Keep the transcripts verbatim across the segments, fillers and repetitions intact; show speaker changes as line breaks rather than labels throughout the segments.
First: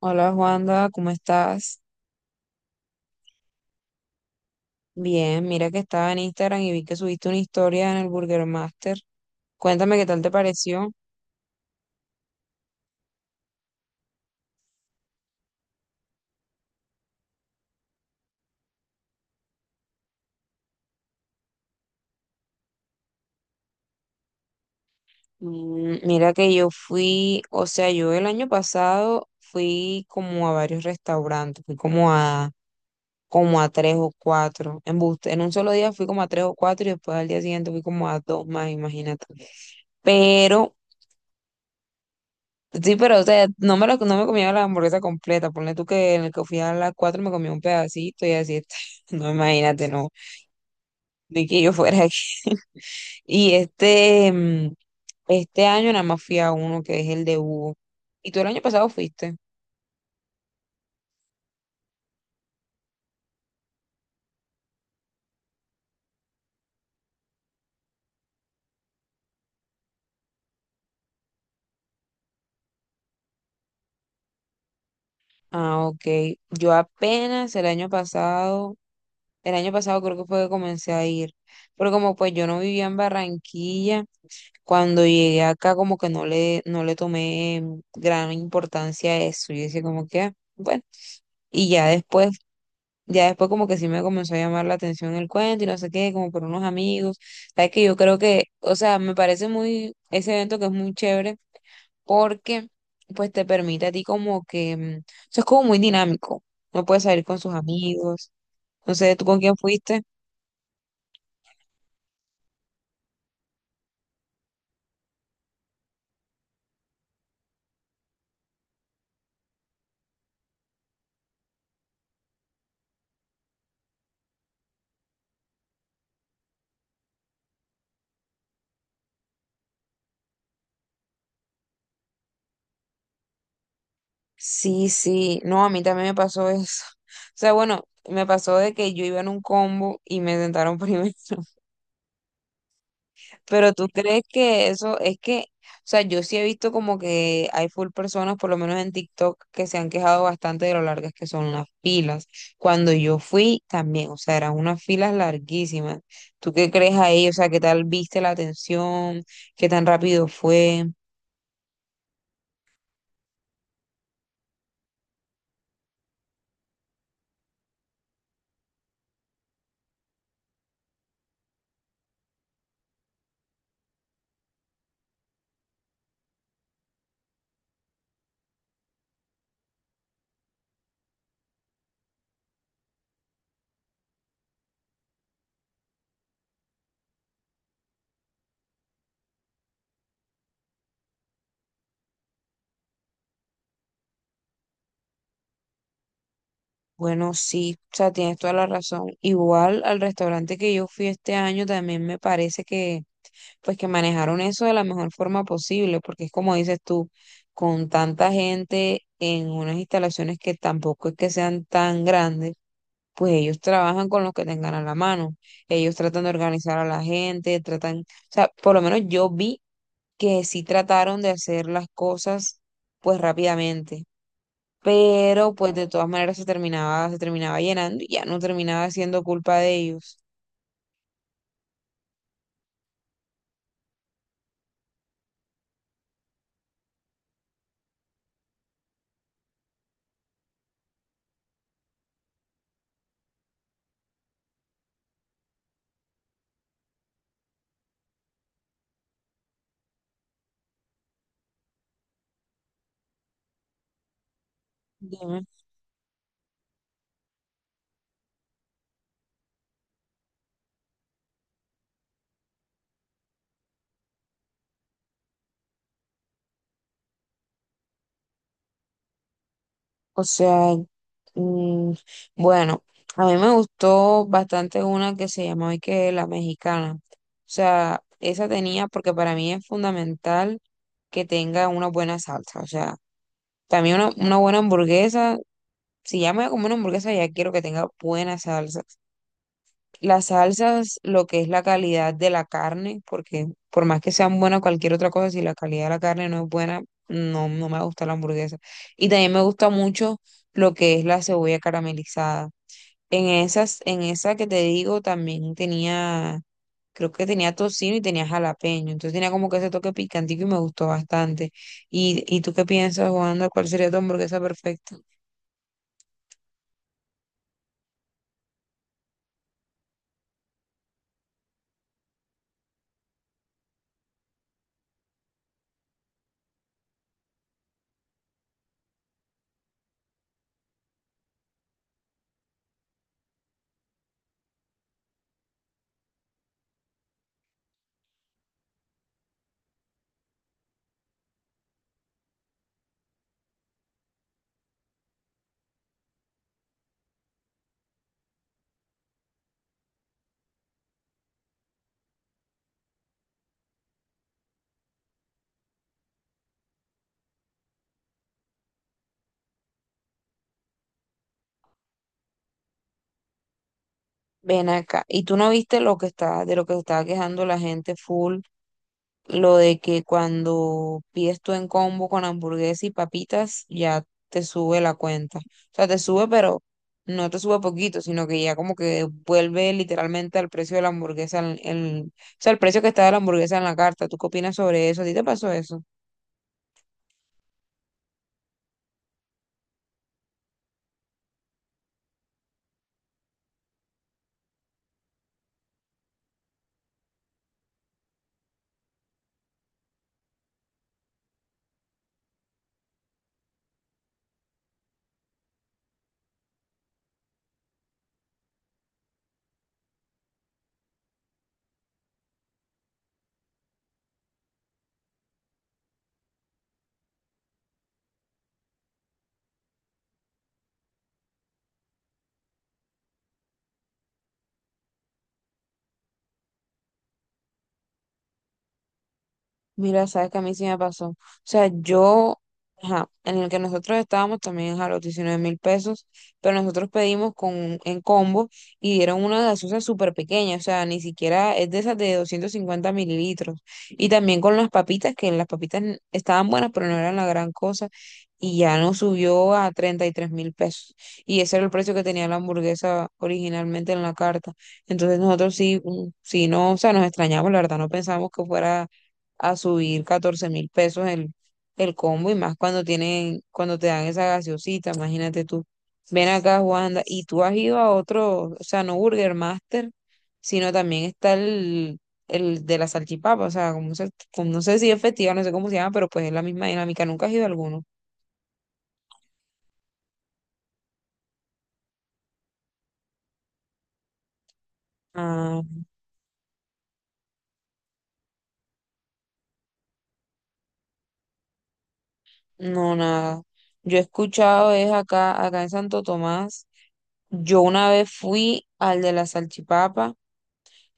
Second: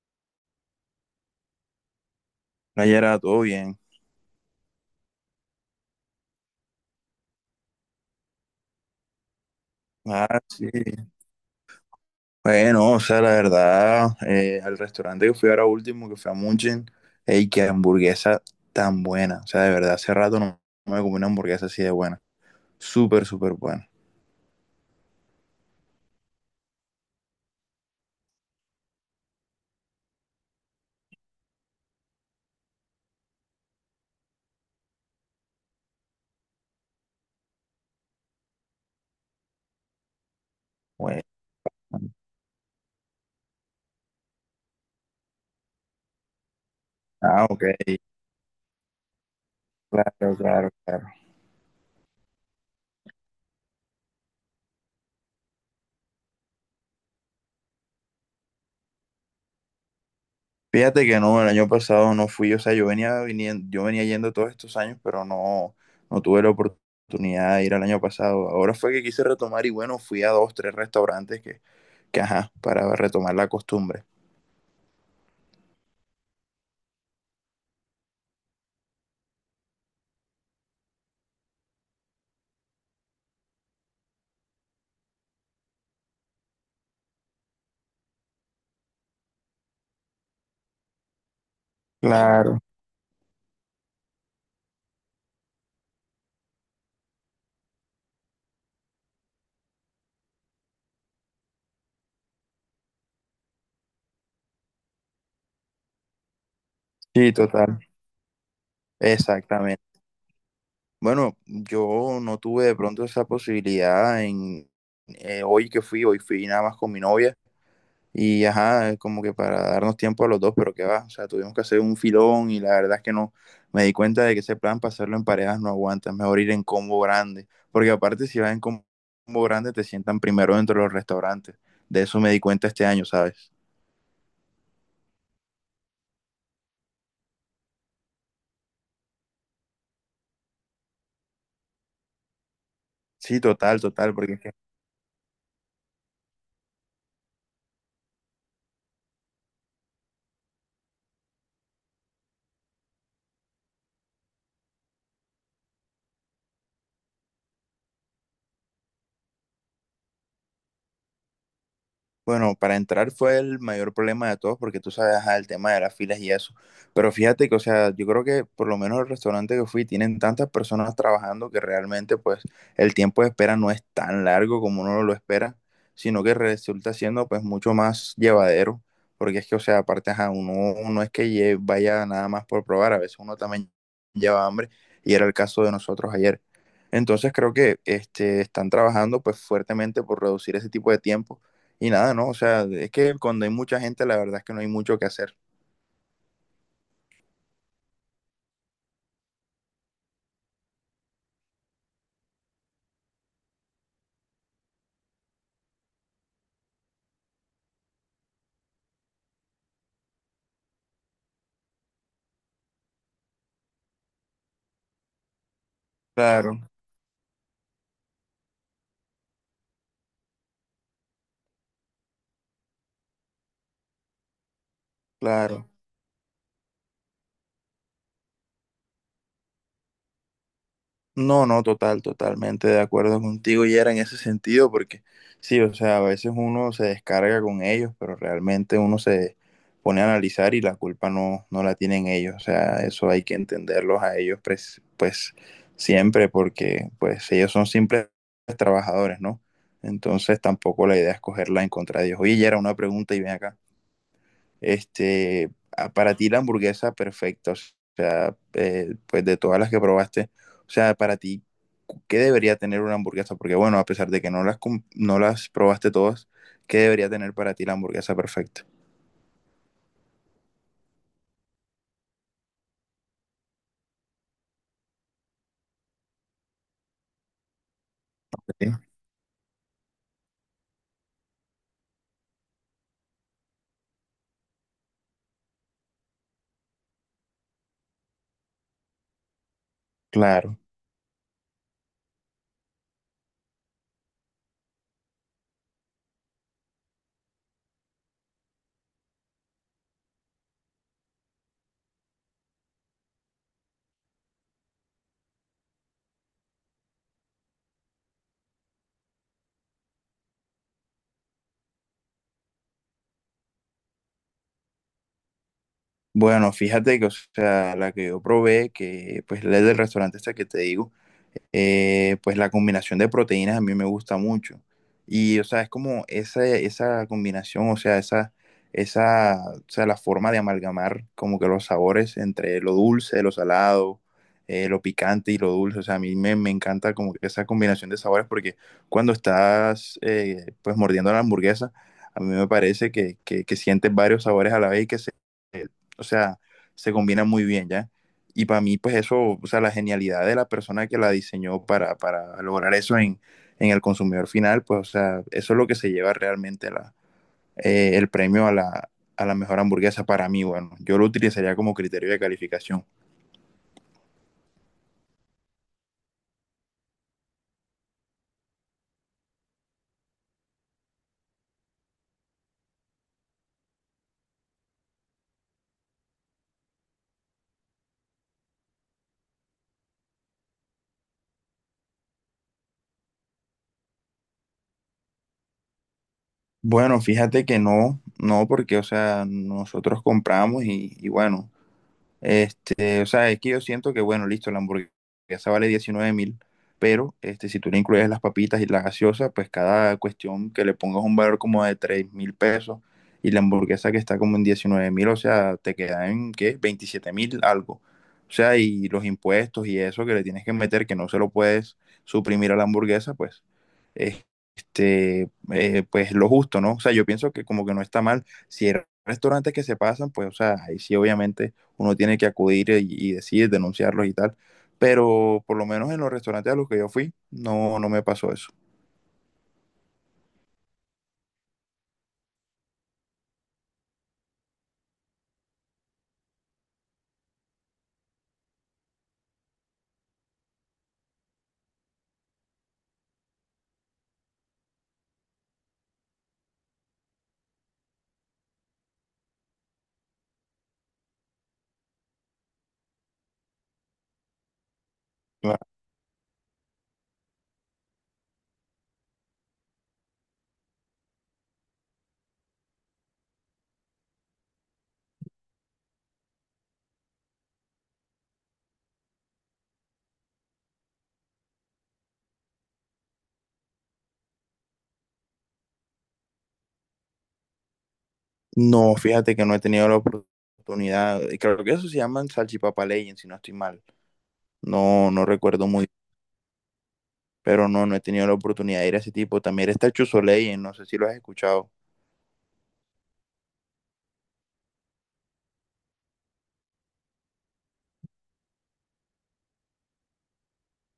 Hola Juanda, ¿cómo estás?
Nayera, todo bien.
Bien, mira que estaba en Instagram y vi que subiste una historia en el Burger Master. Cuéntame qué tal te
Ah, sí.
pareció.
Bueno, o sea, la verdad, eh, al restaurante que fui ahora último, que fue a Munchin, ey, qué hamburguesa tan buena. O sea, de verdad, hace rato no, no me comí una hamburguesa así de buena. Súper, súper buena.
Mm, Mira que yo fui, o sea, yo el año pasado fui como a varios restaurantes, fui como a, como a tres o cuatro. En, en un solo día fui como a tres o cuatro y después al día siguiente fui como a dos más, imagínate. Pero
Bueno.
sí, pero o sea, no me, lo, no me comía la hamburguesa completa. Ponle tú que en el que fui a las cuatro me
Ah,
comí un
OK.
pedacito y así está. No, imagínate, no.
Claro, claro, claro.
Ni que yo fuera aquí. Y este, mm, este año nada más fui a uno que es el de Hugo. ¿Y tú el año pasado fuiste?
Fíjate que no, el año pasado no fui, o sea, yo venía viniendo, yo venía yendo todos estos años, pero no, no tuve la oportunidad de ir al año pasado. Ahora fue que quise retomar y bueno, fui a dos, tres restaurantes que que, ajá, para retomar la costumbre.
Ah, ok. Yo apenas el año pasado, el año pasado creo que fue que comencé a ir. Pero como pues yo no vivía en Barranquilla. Cuando llegué acá como que no le, no le tomé gran importancia a eso. Yo decía como que: "Ah, bueno, y ya después,
Claro.
ya después como que sí me comenzó a llamar la atención el cuento y no sé qué", como por unos amigos. Sabes que yo creo que, o sea, me parece muy, ese evento que es muy chévere, porque pues te permite a ti como que, mm, o sea, es como muy dinámico. No puedes salir
Sí,
con sus
total.
amigos. No sé, ¿tú con quién
Exactamente.
fuiste?
Bueno, yo no tuve de pronto esa posibilidad en eh, hoy que fui, hoy fui nada más con mi novia y ajá, como que para darnos tiempo a los dos, pero qué va, o sea, tuvimos que hacer un filón y la verdad es que no, me di cuenta de que ese plan para hacerlo en parejas no aguanta, es mejor ir en combo grande, porque aparte si vas en combo grande te sientan primero dentro de los restaurantes, de eso me di cuenta este año, ¿sabes?
Sí, sí, no, a mí también me pasó eso. O sea, bueno, me pasó de que yo iba en un combo y me sentaron primero.
Sí,
Pero
total,
tú
total.
crees
Porque
que eso es que, o sea, yo sí he visto como que hay full personas, por lo menos en TikTok, que se han quejado bastante de lo largas que son las filas. Cuando yo fui también, o sea, eran unas filas larguísimas. ¿Tú qué crees ahí? O sea, ¿qué tal viste la atención? ¿Qué tan rápido fue?
Bueno, para entrar fue el mayor problema de todos porque tú sabes, ajá, el tema de las filas y eso. Pero fíjate que, o sea, yo creo que por lo menos el restaurante que fui tienen tantas personas trabajando que realmente pues el tiempo de espera no es tan largo como uno lo espera, sino que resulta siendo pues mucho más llevadero. Porque es que, o sea, aparte, ajá, uno no es que lle- vaya nada más por probar, a veces uno también lleva hambre y era el caso de nosotros ayer. Entonces creo que este, están trabajando pues fuertemente por reducir ese tipo de tiempo y nada, ¿no? O sea, es que cuando hay mucha gente, la verdad es que no hay mucho que hacer.
Bueno, sí, o sea, tienes toda la razón. Igual al restaurante que yo fui este año también me parece que, pues que manejaron eso de la mejor forma posible, porque es como dices tú, con tanta gente en unas instalaciones que tampoco es que sean tan grandes, pues ellos trabajan con los que tengan a la mano. Ellos tratan de
Claro,
organizar a la gente, tratan, o sea, por lo menos yo vi que sí trataron de hacer las cosas pues rápidamente, pero
claro.
pues de todas maneras se terminaba, se terminaba llenando y ya no terminaba siendo culpa de ellos.
No, no, total, totalmente de acuerdo contigo, y era en ese sentido, porque sí, o sea, a veces uno se descarga con ellos, pero realmente uno se pone a analizar y la culpa no, no la tienen ellos. O sea, eso hay que entenderlos a ellos, pres- pues, siempre, porque pues ellos son simples trabajadores, ¿no? Entonces tampoco la idea es cogerla en contra de ellos. Oye, ya era una pregunta y ven acá.
Dime.
este, a- para ti la hamburguesa perfecta, o sea, eh, pues de todas las que probaste, o sea, para ti, cu- ¿qué debería tener una hamburguesa? Porque bueno, a pesar de que no las, com- no las probaste todas, ¿qué debería tener para ti la hamburguesa perfecta?
O sea, mm, bueno, a mí me gustó bastante una que se llamaba y que la mexicana. O sea, esa
Sí.
tenía, porque para mí es fundamental que tenga una buena salsa. O sea, también una, una buena hamburguesa, si ya me voy a comer una hamburguesa, ya quiero que tenga buena salsa. Las
Claro.
salsas, lo que es la calidad de la carne, porque por más que sean buenas cualquier otra cosa, si la calidad de la carne no es buena, no, no me gusta la hamburguesa. Y también me gusta mucho lo que es la cebolla caramelizada. En esas, en esa que te digo, también tenía, creo que tenía tocino y tenía jalapeño. Entonces tenía como que ese toque picantico y me gustó bastante. ¿Y, y tú qué piensas, Juanda? ¿Cuál sería tu hamburguesa perfecta?
Bueno, fíjate que, o sea, la que yo probé, que pues la del restaurante esta que te digo, eh, pues la combinación de proteínas a mí me gusta mucho. Y, o sea, es como esa, esa combinación, o sea, esa, esa, o sea, la forma de amalgamar como que los sabores entre lo dulce, lo salado, eh, lo picante y lo dulce. O sea, a mí me, me encanta como que esa combinación de sabores porque cuando estás, eh, pues, mordiendo la hamburguesa, a mí me parece que, que, que sientes varios sabores a la vez y que se o sea, se combina muy bien, ¿ya? Y para mí, pues eso, o sea, la genialidad de la persona que la diseñó para, para lograr eso en, en el consumidor final, pues, o sea, eso es lo que se lleva realmente la, eh, el premio a la, a la mejor hamburguesa para mí. Bueno, yo lo utilizaría como criterio de calificación.
Ven acá. ¿Y tú no viste lo que está, de lo que estaba quejando la gente full? Lo de que cuando pides tú en combo con hamburguesa y papitas, ya te sube la cuenta. O sea, te sube, pero no te sube poquito, sino que ya como que vuelve literalmente al precio de la hamburguesa, el, el- o sea, el precio que está de la hamburguesa en la carta. ¿Tú qué opinas sobre eso? ¿A ti te pasó eso?
Bueno, fíjate que no, no, porque, o sea, nosotros compramos y, y bueno. Este, o sea, es que yo siento que, bueno, listo, la hamburguesa vale diecinueve mil, pero este, si tú le incluyes las papitas y la gaseosa, pues cada cuestión que le pongas un valor como de tres mil pesos y la hamburguesa que está como en diecinueve mil, o sea, te queda en, ¿qué? Veintisiete mil algo. O sea, y los impuestos y eso que le tienes que meter, que no se lo puedes suprimir a la hamburguesa, pues, eh, este, eh, pues lo justo, ¿no? O sea, yo pienso que como que no está mal. Si hay restaurantes que se pasan, pues, o sea, ahí sí, obviamente uno tiene que acudir y, y decir, denunciarlos y tal. Pero por lo menos en los restaurantes a los que yo fui, no, no me pasó eso.
Mira, sabes que a mí sí me pasó. O sea, yo, ajá, en el que nosotros estábamos también a los diecinueve mil pesos, pero nosotros pedimos con, en combo y dieron una gaseosa súper pequeña, o sea, ni siquiera es de esas de doscientos cincuenta mililitros. Y también con las papitas, que las papitas n- estaban buenas, pero no eran la gran cosa, y ya nos subió a treinta y tres mil pesos. Y ese era el precio que tenía la hamburguesa originalmente en la carta. Entonces nosotros
Claro.
sí, mm, sí, no, o sea, nos extrañamos, la verdad, no pensamos que fuera a subir catorce mil pesos el, el combo, y más cuando tienen, cuando te dan esa gaseosita, imagínate tú. Ven acá, Juanda, y tú has ido a otro, o sea, no Burger Master, sino también está el, el de la salchipapa, o sea, como se- como no sé si es festival, no sé cómo se llama, pero pues es la misma dinámica, nunca has ido a alguno.
No, fíjate que no he tenido la oportunidad. Creo que eso se llaman salchipapa legend, si no estoy mal. No, no recuerdo
Ah,
muy bien, pero no, no he tenido la oportunidad de ir a ese tipo. También está Chuzo Legend, no sé si lo has escuchado.
no, nada. Yo he escuchado es acá, acá en Santo Tomás. Yo una vez fui al de la salchipapa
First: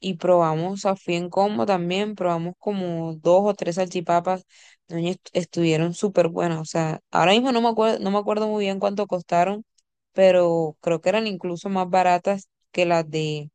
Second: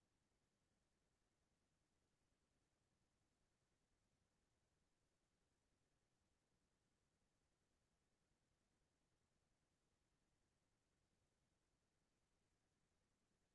y probamos, a fui en combo también, probamos como dos o tres salchipapas, doña, est- estuvieron súper buenas, o sea, ahora mismo no me acuerdo, no me acuerdo muy bien cuánto costaron, pero creo que eran incluso más baratas que las de,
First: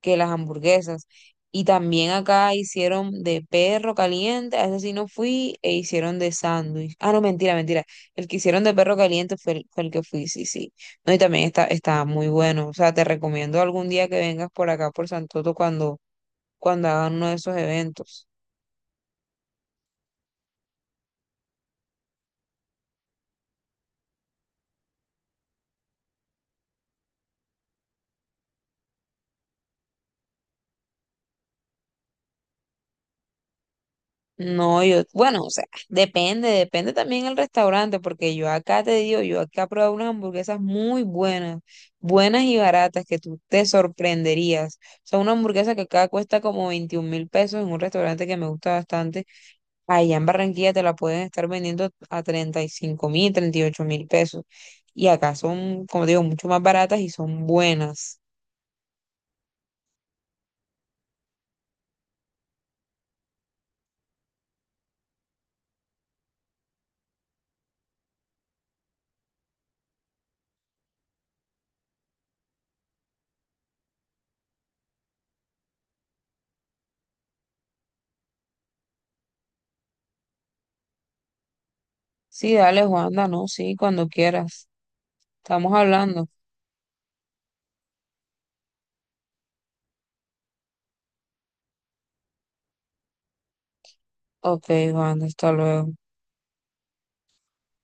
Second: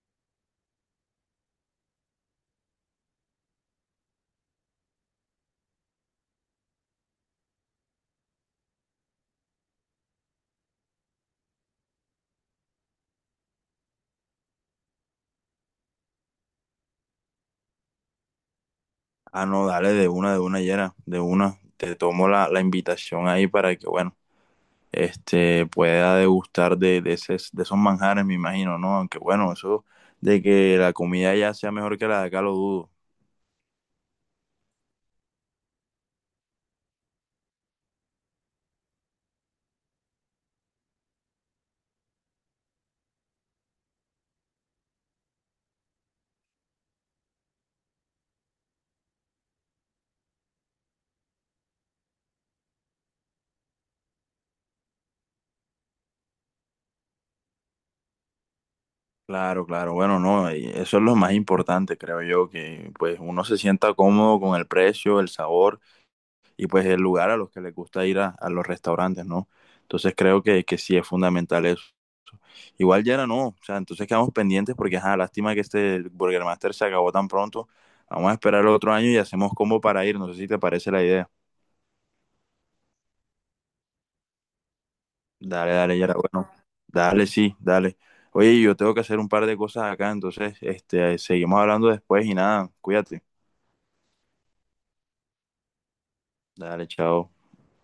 que las hamburguesas. Y también acá hicieron de perro caliente, a ese sí no fui, e hicieron de sándwich. Ah, no, mentira, mentira. El que hicieron de perro caliente fue el, fue el que fui, sí, sí. No, y también está, está muy bueno. O sea, te recomiendo algún día que vengas por acá, por Santoto, cuando, cuando hagan uno de esos eventos.
Ah, no, dale de una, de una, Yera, de una. Te tomo la, la invitación ahí para que, bueno. este, pueda degustar de, de, ese- de esos manjares, me imagino, ¿no? Aunque bueno, eso de que la comida ya sea mejor que la de acá lo dudo.
No, yo, bueno, o sea, depende, depende también el restaurante, porque yo acá te digo, yo acá he probado unas hamburguesas muy buenas, buenas y baratas, que tú te sorprenderías. O sea, una hamburguesa que acá cuesta como veintiún mil pesos en un restaurante que me gusta bastante, allá en Barranquilla te la pueden estar vendiendo a treinta y cinco mil, treinta y ocho mil pesos. Y acá son, como digo, mucho más baratas y son buenas.
Claro, claro, bueno, no, y eso es lo más importante, creo yo, que pues uno se sienta cómodo con el precio, el sabor y pues el lugar a los que les gusta ir a, a los restaurantes, ¿no? Entonces creo que, que sí es fundamental eso. Igual ya era no, o sea, entonces quedamos pendientes porque, ajá, lástima que este Burger Master se acabó tan pronto. Vamos a esperar el otro año y hacemos combo para ir, no sé si te parece la idea.
Sí, dale, Juanda, no, sí, cuando quieras. Estamos
Dale, dale, ya era
hablando.
bueno. Dale, sí, dale. Oye, yo tengo que hacer un par de cosas acá, entonces, este, seguimos hablando después y nada, cuídate.
Ok, Juan, hasta luego.
Dale, chao.